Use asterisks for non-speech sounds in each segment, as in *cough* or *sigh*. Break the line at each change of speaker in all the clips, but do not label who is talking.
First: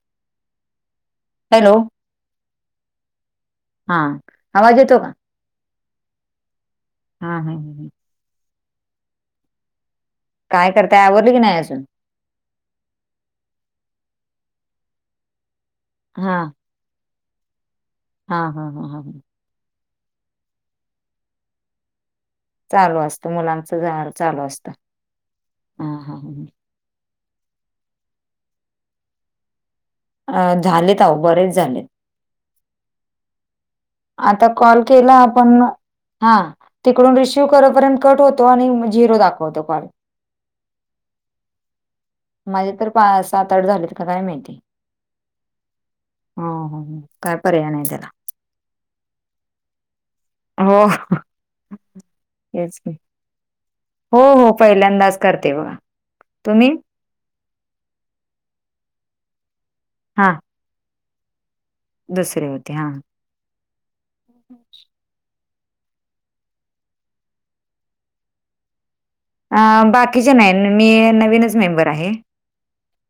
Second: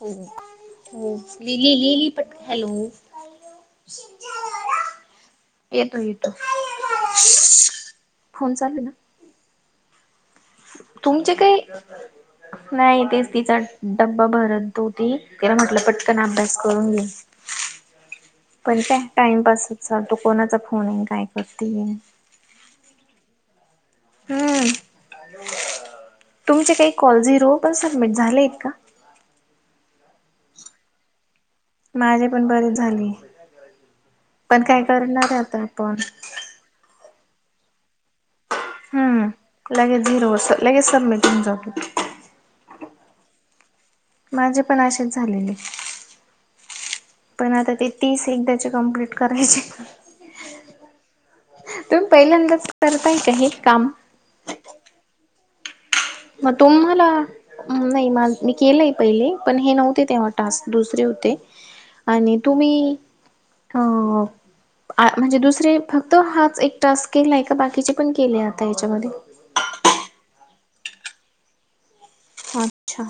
हु हु
हॅलो
लिलीलिले प हॅलो
हा आवाज येतो का
येतो येतो.
हा हा हा ह
फोन चालू ये ना
काय करताय आवरली
तुमचे
की
काई
नाही अजून
नाही तेच तिचा डब्बा भरत होती तिला म्हटलं पटकन
हा
अभ्यास करुन घे
हा हा
पण
हा हा
काय टाइमपास हो सांग तू कोणाचा फोनये नं काय करती.
चालू असतं मुलांच झालं चालू
हम्म
असतं ह ह ह
तुमचे काही कॉल झिरो पण सबमिट झालेत का?
अ झालेत आहो बरेच झालेत.
माझी पण बरेचं झाली.
आता कॉल केला आपण हा तिकडून रिसिव्ह करेपर्यंत कट होत तो आणि म झीरो
हम्म
दाखवतो कॉल.
लगेच झिरो लगेच सबमिट होऊन जातो
माझे तर पार सात आठ झालेत. का काय माहिती
माझे पण असेच झालेले
हो हो हो. काय
पण
पर्याय
आता
नाही
ते
त्याला
तीस एकदा चे कंम्प्लिट करायचे.
हो
तुम्ही पहिल्यांदाच
हेच
करताय का हे काम?
हो हो पहिल्यांदाच करते बघा.
म
तुम्ही
तुम्हाला नाही मा मी केलंय पहिले पण हे नव्हते तेव्हा
हा
टास्क. दुसरे होते आणि
दुसरे होते हा
तुम्ही हो आ म्हणजे दुसरे फक्त हाच एक टास्क केलाय का बाकीचे पण केले आता ह्याच्यामध्ये
अ बाकीचे नाय मी नवीनच मेम्बर आहे.
अच्छा.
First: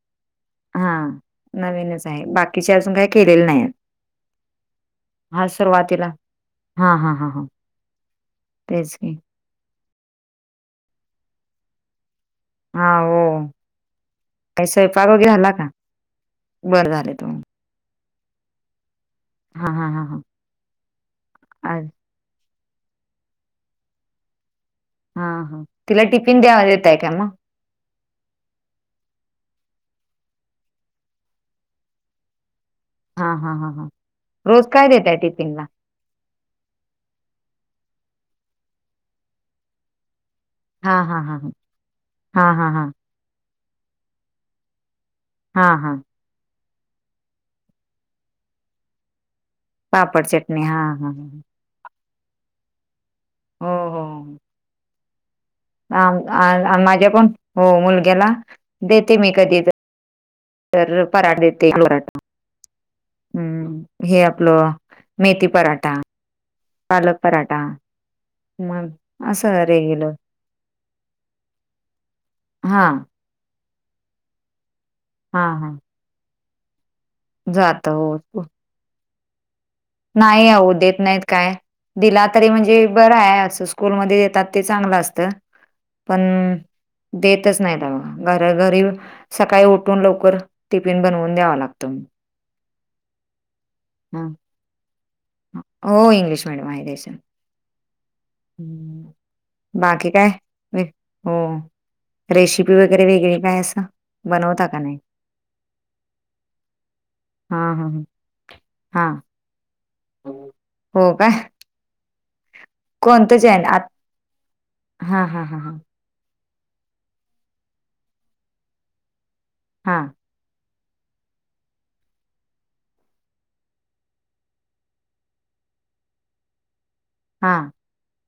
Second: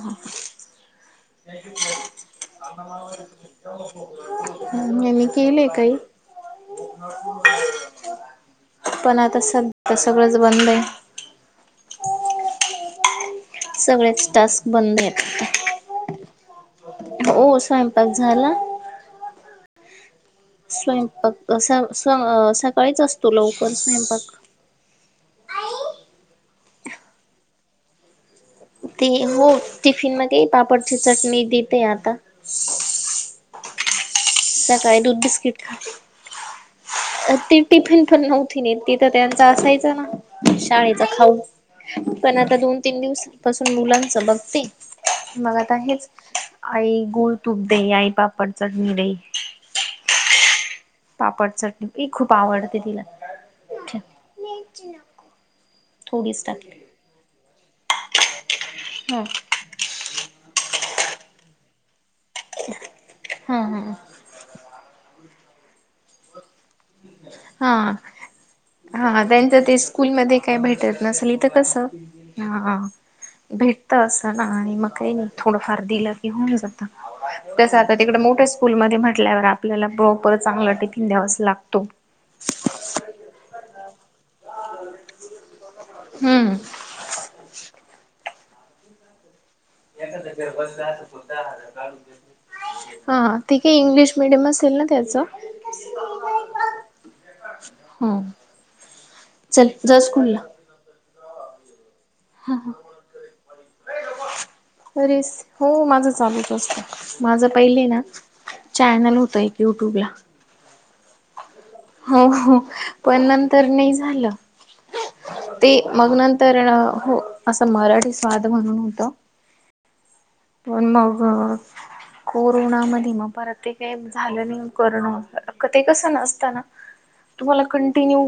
हां. नवीनच आहे. बाकीचे अजून काही केलेले नाहीत.
*inaudible*
हा
केलेय काही
सुरवातीला तेच की.
पण आता स सगळंच बंद आहे.
हा हो.
सगळेच
काही
टास्क बंद
स्वयंपाक वगैरे
येत
झाला का? बरं झालं तर
आता
मग.
ओ स्वयंपाक झाला?
हा हा हा हा
स्वयंपाक असा स अ सकाळीच असतो लवकर स्वयंपाक.
हा हा तिला टिफिन द्या देताय काय म
ते हो टिफिन मध्ये पापडची चटणी देतय आता.
हा हा हा हा रोज काय
सकाळी दूध
देताय टिफिन ला?
अ ती टिफिन पण नव्हती नेत तिथं त्यांच असायचा ना शाळेचा
हां, हां,
खाऊ
हां, हां.
पण
हां,
आता
हां,
दोन
हां.
तीन दिवसांपासून मुलांचं बघते. *unintelligible* मग आता
हां, हां.
हेच आई गुळ तूप दे आई पापड चटणी दे. *unintelligible*
पापड चटणी हा. *unintelligible*
पापड चटणी खूप आवडते तिला
हो,
छ.
हो, हो. आम आ आ माझ्या पण पो मुलग्याला देते
हा
मी कधीत *unintelligible* तर पराठ देते गोराता. *unintelligible*
*unintelligible* हा
हम् हे आपलं मेथी पराठा पालक पराठा. *unintelligible* मग
हा हा
असं
त्यांच्या ते
रेग्युलर
स्कूलमध्ये काय भेटत नसल तर कसं. *unintelligible* हा आ भेटत असं नाही मग काय
हा हा
थोडंफार दिलं की होऊन जा *unintelligible* तस
जात
आता
हो
तिकड मोठ्या स्कूल मध्ये म्हटल्यावर आपल्याला बोप
नाही अहो
चांगला
देत
टिफिन
नाहीत
द्यावाचं
काय
लाग
दिला तरी म्हणजे बरं आहे असं स्कूलमध्ये देतात ते चांगलं असत. *unintelligible* पण
हम्म
देतच नाही डबा घर घरी येऊन सकाळी उ *unintelligible*
हं ह ठीके इंग्लिश
ह
मिडीयमच *unintelligible* दिलन त्याचं. *unintelligible*
हो इंग्लिश मिडीयम आहे त्याचं. *unintelligible*
ह चल जा
बाकी काय
स्कुला. *unintelligible*
हो रेशिपी वगैरे वेगळी काय असं *unintelligible* का नाही
अरेच हो माझं चालूच असतं माझं
हा
पहिले
हा
ना *unintelligible*
हा
चॅनल होत एक युट्यूब ला *unintelligible*
हो का *unintelligible*
हो हो पण
कोणतं चॅन
नंतर
आ
नही झालं. *unintelligible*
हा हा हा हा.
ते
*unintelligible*
मग नंतर अ हो असं मराठी स्वाद म्हणून होतं. *unintelligible*
आ. *unintelligible*
पण मग *unintelligible* कोरोना मधी म परत ते केप झालं नाही कोरोना हो ते कसं नसताना.
*unintelligible*
तुम्हाला कंटिन्यू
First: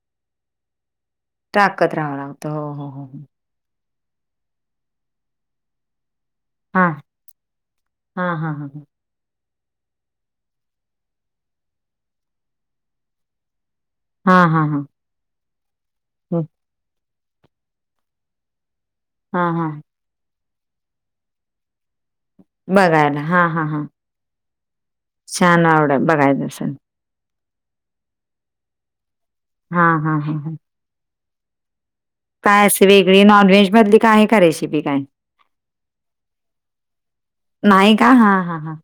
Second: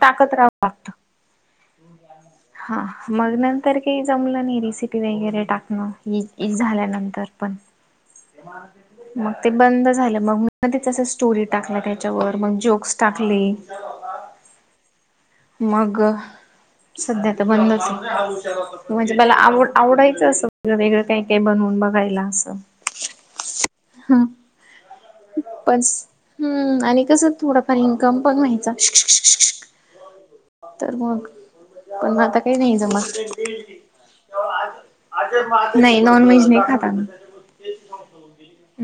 टाकत राहावं लागतं *unintelligible*
टाकत रावला *unintelligible*
हा मग नंतर काही जमलं नाही रिसिपी वगैरे टाकणं *unintelligible* एक
हा
झाल्यानंतर पण
हा हा ह
*unintelligible* मग ते बंद झालं मग म ते स्टोरी टाकल्या त्याच्यावर मग जोक्स टाकली
हां हां हां *unintelligible*
मग सध्या तर बंदच आहे म्हणजे मला
हा हा
आवड आवडायचं अस व वेगळं काही काही बनवून बघायला *unintelligible*
बघायला हा हां हां *unintelligible*
हा पण
बघायचं असेल
हम् आणि कस थोडफार इन्कम पण व्हायचा
हा हा हा हम *unintelligible*
तरर म *unintelligible*
काय असे वेगळी नॉनव्हेज मधली काय का रेसिपी काय *unintelligible*
नाही नॉन व्हेज नाही खाताता म *unintelligible*
नाही का हा हा हा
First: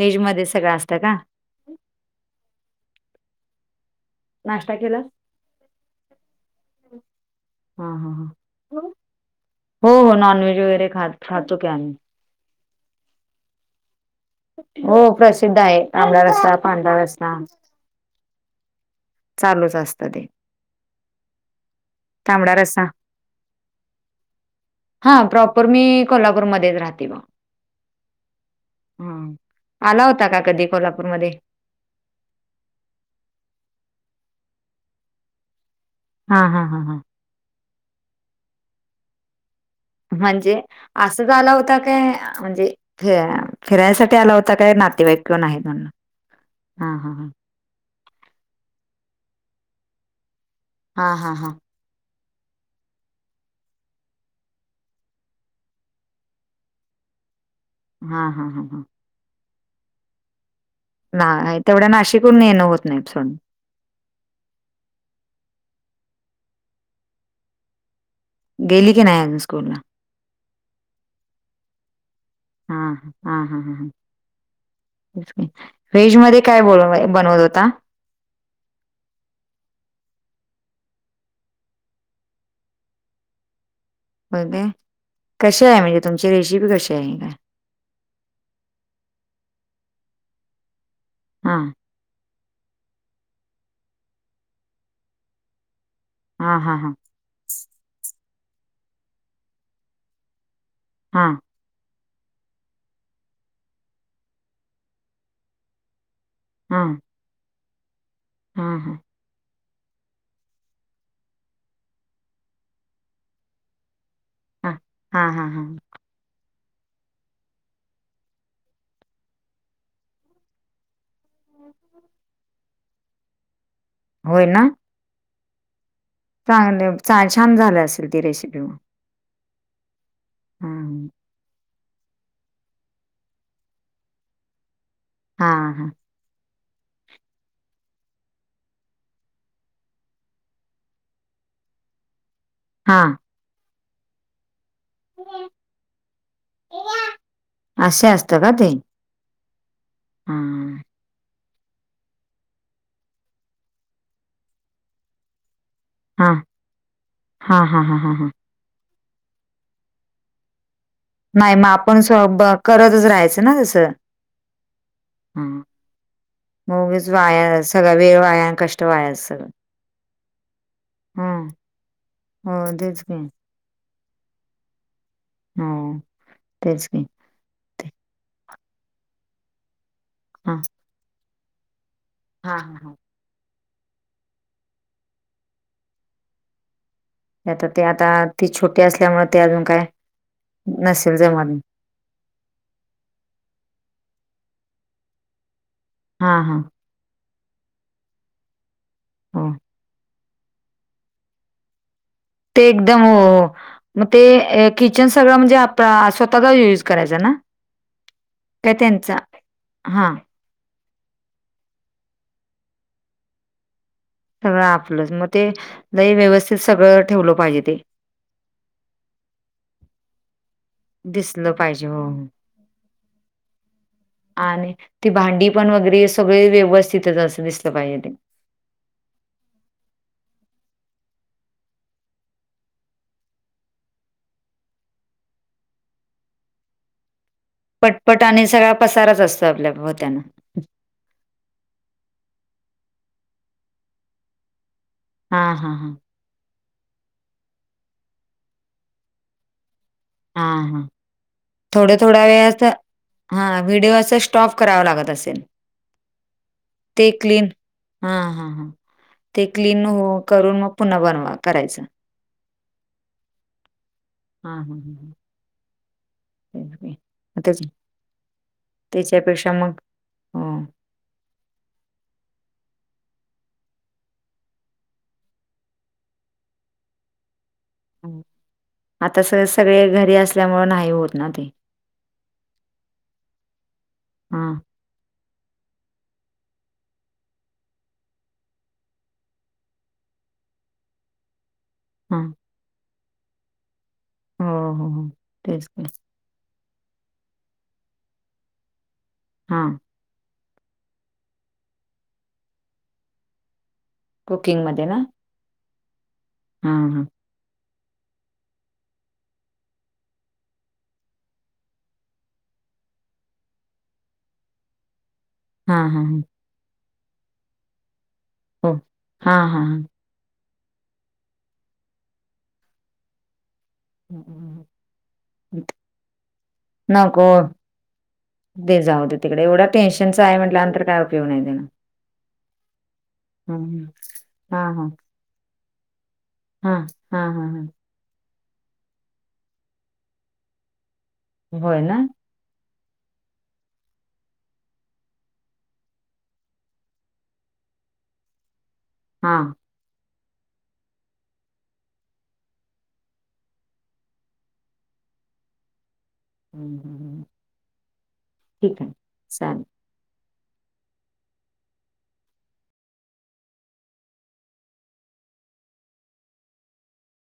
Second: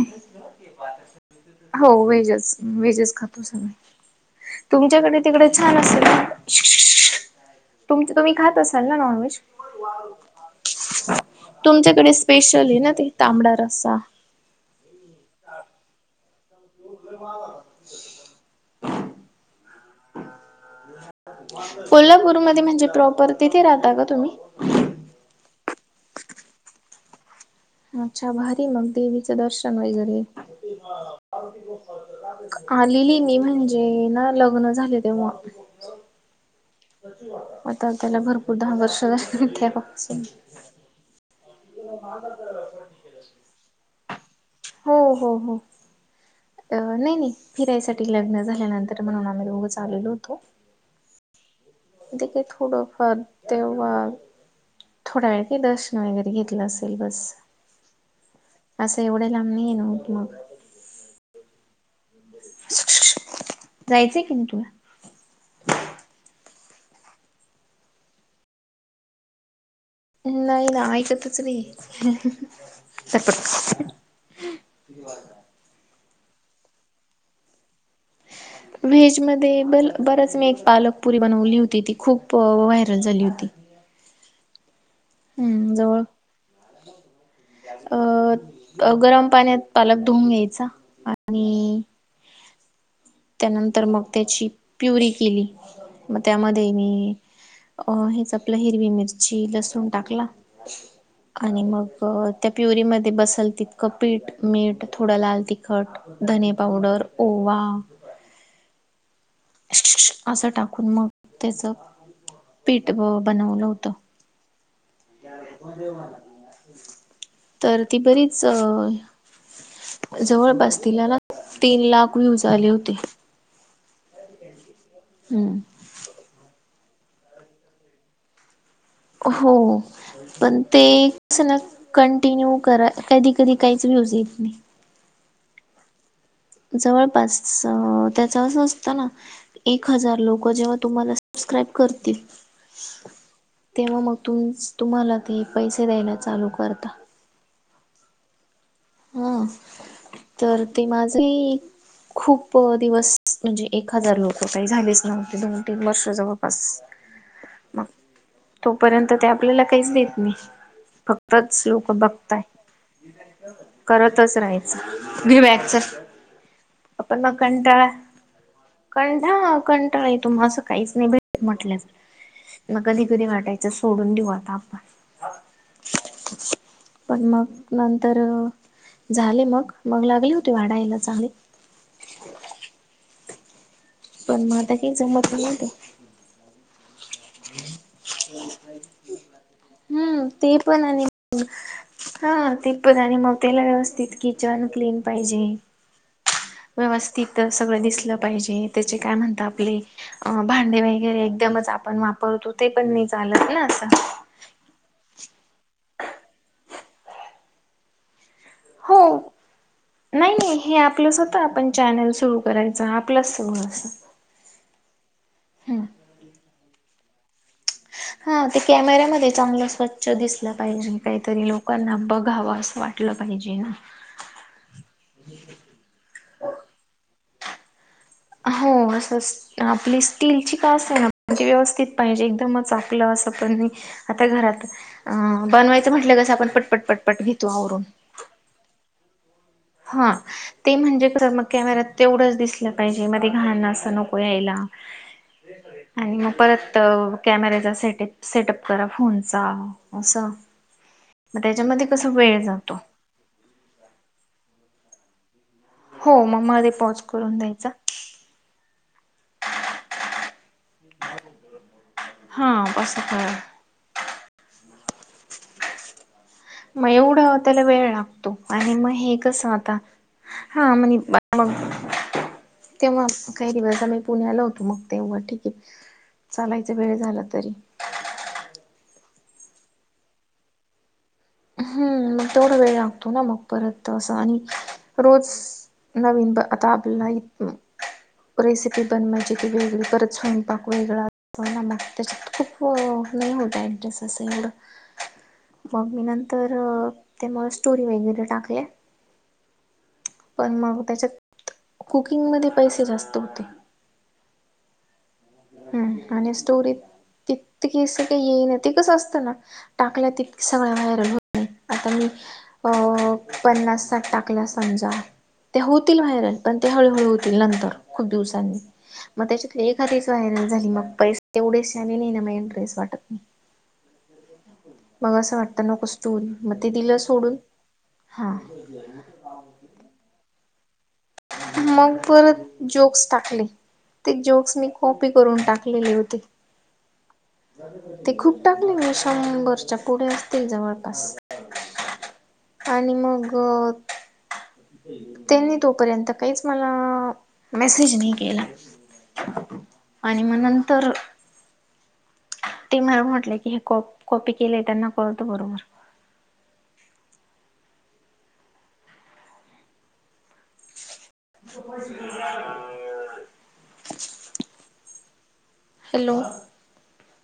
हेज मध्ये सगळं असतं का *unintelligible*
हो वहेजच व्जच खातो सग
नाश्ता केला
तुमच्याकडे तिकडे *unintelligible* *unintelligible*
हा
तम
हा
तुम्ही खात
हा
असाल ना नॉनव्ज
हो हो नॉनव्हेज वगैरे खात खातो की आम्ही
तुमच्याक *unintelligible* आणि स्पेशली ना ते तांबडा रा *unintelligible*
हो प्रसिद्ध आहे तांबडा रस्सा पांढरा रस्सा *unintelligible* चालूच असत ते *unintelligible* तांबडा
कोल्हापूरमध्ये
रस्सा
म्हणजे प्रॉपर तिथे राहता का तुम्ही *unintelligible*
हा प्रॉपर मी कोल्हापूरमध्येध्येच राहते ब
अच्छा भारी मग देवीचं दर्शन
आला
वगैरे
होता का कधी कोल्हापूरमध्ये?
आलेली नि म्हणजे ना लग्न झाले तेव्हा
हा हां हां हां
आता त्याला भरपूर दहा वर्ष झा ठे
म्हणजे असं झा आला होता काय म्हणजे फ फिरायसाठी आला होता ता काही
हो
नातेवाईक
हो
नाही
हो
आहे न
अ
हा हा
नाही
ह
नाही फिरायसाठी लग्न झाल्यानंतर म्हणून आम्ही रोग चाललेलो होतो
हा हा हा
ते काही थोडंफार तेव्हा थोडा वेळ काही दर्शन वगैरे घेतलं असेल बस
हा हा हा हा
असं एवढ्या लां नाही ये नव होत मग
नाही तेवढ्या नाशिकून येणं होत नाही सण
जायचंय की नाही तुला
गेली की नाही अजून स्कूलला
नाहीय ना आयत तस
हां, हां. व्हेज मध्ये काय बोल बनवत होता
व्हेजमध्येध्ये ब बराच मी एक पालकपुरी बनवली होती ती खूप व्हायरल झाली होती.
बोलते कशी
हम्म
आहे म्हणजे
जवळ
तुमची रेसिपी कशी आहे का.
अ गरम पाण्यात पालक धुऊन घ्यायचा
हां
आणि त्यानंतर मग त्याची प्युरी केली मग
हां,
त्यामध्ये
हां,
मी
हां,
अ हेच आपलं हिरवी मिरची लसूण टाकला
हां
आणि मग त्या प्युरीमध्ये बसल तितकं पीठ मीठ थोडं लाल तिखट धनी
हां,
पावडर ओवा
हां हां
असं टाकून मग त्याच पीठ बनवलं होत.
हां
तर ती बरीच. जवळपास तिला ना तीन लाख व्ह्यू झा आले होते.
होय ना
हम्
चांगले छान झाले असेल ती रेसिपी
हो पण ते
ह
कस ना कंटिन्यू करा कधी कधी काहीच व्यूज येत नाही.
हां हां
जवळपास त्याच अस असतं ना एक हजार लोक जेव्हा तुम्हाला सबस्क्राईब करतील.
हां
तेव्हा मग तुम तुम्हाला ते पैसे द्यायला चालू करता.
असश असतं का ते
हा
हा
तर ते माझ खूप दिवस म्हणजे एक हजार लोक काही झालीच नव्हती दोन तन बर्
हा
शजवर पाास
हा हा
मग
हा हा हा
तोपर्यंत ते आपल्याला काहीच देत नाही फक्त
नाही मग आपण स्व करतच राहायचं. ना तसं
करतच राहायचं घि
ह
बॅगच
मगच
आपण मग
वाया
कंटाळा
सगळा वेळ वाया आणि कष्ट वाया सगळं
कंठा कंटाळा आहे तुम असं काहीच नाही
ह
भेटत
हो
म्हटलं मग
तेच
कधी
की
कधी वाटायचं सोडून देऊ आता आपण.
हम्म तेच की.
पण मग
ते-
नंतर झाले मग मग लागले होती
हा
वाडायायला चांगले.
हा हा. हा.
पण म आता हे जमत नहीत.
ते आता ते आता ती छोटी असल्यामुळे ते अजून काय
हम्म ते पण आणि
नसेल जमल.
हा ते पण आणि मग त्याला व्यवस्थित किचन क्लीन पाहिजे.
हा हा.
व्यवस्थित सगळं दिसलं पाहिजे त्याचे काय म्हणता
हो
आपले - - अ भांडे वगैरे एकदमच आपण वाप
ते एकदम मग ते एक किचन सगळं म्हणजे आप स्वतःचा युज करायचां ना. काय
हो
त्यांचा? हां,
नाही नाही हे आपलंसत त आपण चॅनल सुरू करायच आपलंच सगळ असं
सगळं आपलंच मग ते
हम्म.
लई व्यवस्थित सगळं ठेवलं पाहिजे ते.
हा ते कॅमेऱ्यामध्ये चांगलं स्वच्छ दिसल -ल पाहिजे काहीतरी
दिसलं पाहिजे.
लोकांना
हो, हो.
बघावं असं वाटलं पाहिजे ना.
आणि ती भांडी पण वगैरे सगळे व्यवस्थितच असं दिसलं पाहिजे ते.
हो असंच आपली स्टीलची का असना म्हणजे व्यवस्थित पाहिजे एकदमच चांगल असं पण नई आता घरात अ बनवायचं म्हटलं कसं आपण पटपट पटपट घेतो आवरुन
पट आणि सगळा पसारच अस
हां. ते म्हणजे खर मग कॅमेरात तेवढंच दिसलं पाहिजे मध्ये घाण असं नको यायला.
हां, हां, हां.
आणि मग परत कॅमेरेचा सेट एप सेटअप करा फोनचा असं
हां, हां.
मग त्याच्यामध्ये कस वेळ जातो.
हा व्हिडिओ अस स्टॉप करावा लागत असेल.
हो मग मध्ये पॉज
ते
करून
क्लीन
द्यायचा
हा हा हा. ते क्लीन हो करून मग पुन्हा बनवा करायचं.
हा कसपण
हा हम हम ह.
मग एवढ
मग तेच
त्येला वेळ लागतो आणि मग हे कस
त्याच्यापेक्षा
आता
मग हो.
हा म्हणे मग तेव्हा काही दिवस आम्ही पुण्याला होतो मग तेव्हा ठीके. चालायचा वेळ झाला तरी.
आता स सगळे घरी असल्यामुळे नाही होत. ना ते
हम्म मग तेवढा वेळ लागतो ना मग परत असं आणि
हां
रोज - - नवीन ब अताबपल्याला हित रेसिपी बनवायची ती वेगळी परत स्वयंपाक वेगळा होईल न मग.
हां
त्याच्यात खूप नाही होत एडजेस्ट असं
हो
एवढं
हो हो तेच की
मग मी नंत तर ते मला स्टोरी वैगेरे टाकल्या.
हा.
पण मग त्याच्यात कुकिंगमध्ये पैसे जास्त होते.
कुकिंगमध्ये ना.
हम्म आणि स्टोरीत
हां हां
तीत -तकी अस काही येईन ते कसं असतं ना टाकलं त सगळ्या व्हायरल होत नाही आता मी अ पन्नास साठ टाकल्या समजा ते
हां
होतील
हां हां
व्हायरल पण ते हळूहळू होतील नंतर खूप दिवसांनी
हो
मग
हां
त्येच्यातल
हां हां
एखादीच व्हायरल झाली मग पैसे तेवढेच आले नाही ना मग इंटरेस वाटत नाही.
*inaudible*
मग असं
हं.
वाटतं नकोस टून मग ते दिलं
नको
सोडून हा.
दे जाऊदे तिकडे एवढं टेन्शनचं हाय म्हटल्या नंतर काय उपयोग नाही त्याला
मग परत जोक्स टाकले
हम्म
ते जोक्स
हां
मी कॉपी करून टाकलेले होते.
हा हा हा हा
ते खूप टाकले मी शंभरच्या पुढे असतील जवळपास.
होय ना
आणि मग, त्यांनी तोपर्यंत काहीच मला मेसेज नाही केला.
हां
आणि मग नंतर ते मला म्हटले की हे कॉपी केले त्यांना कळत बरोबर.
हम्म हम्म हम्म ठीक हाय चाल.
*unintelligible* हॅलो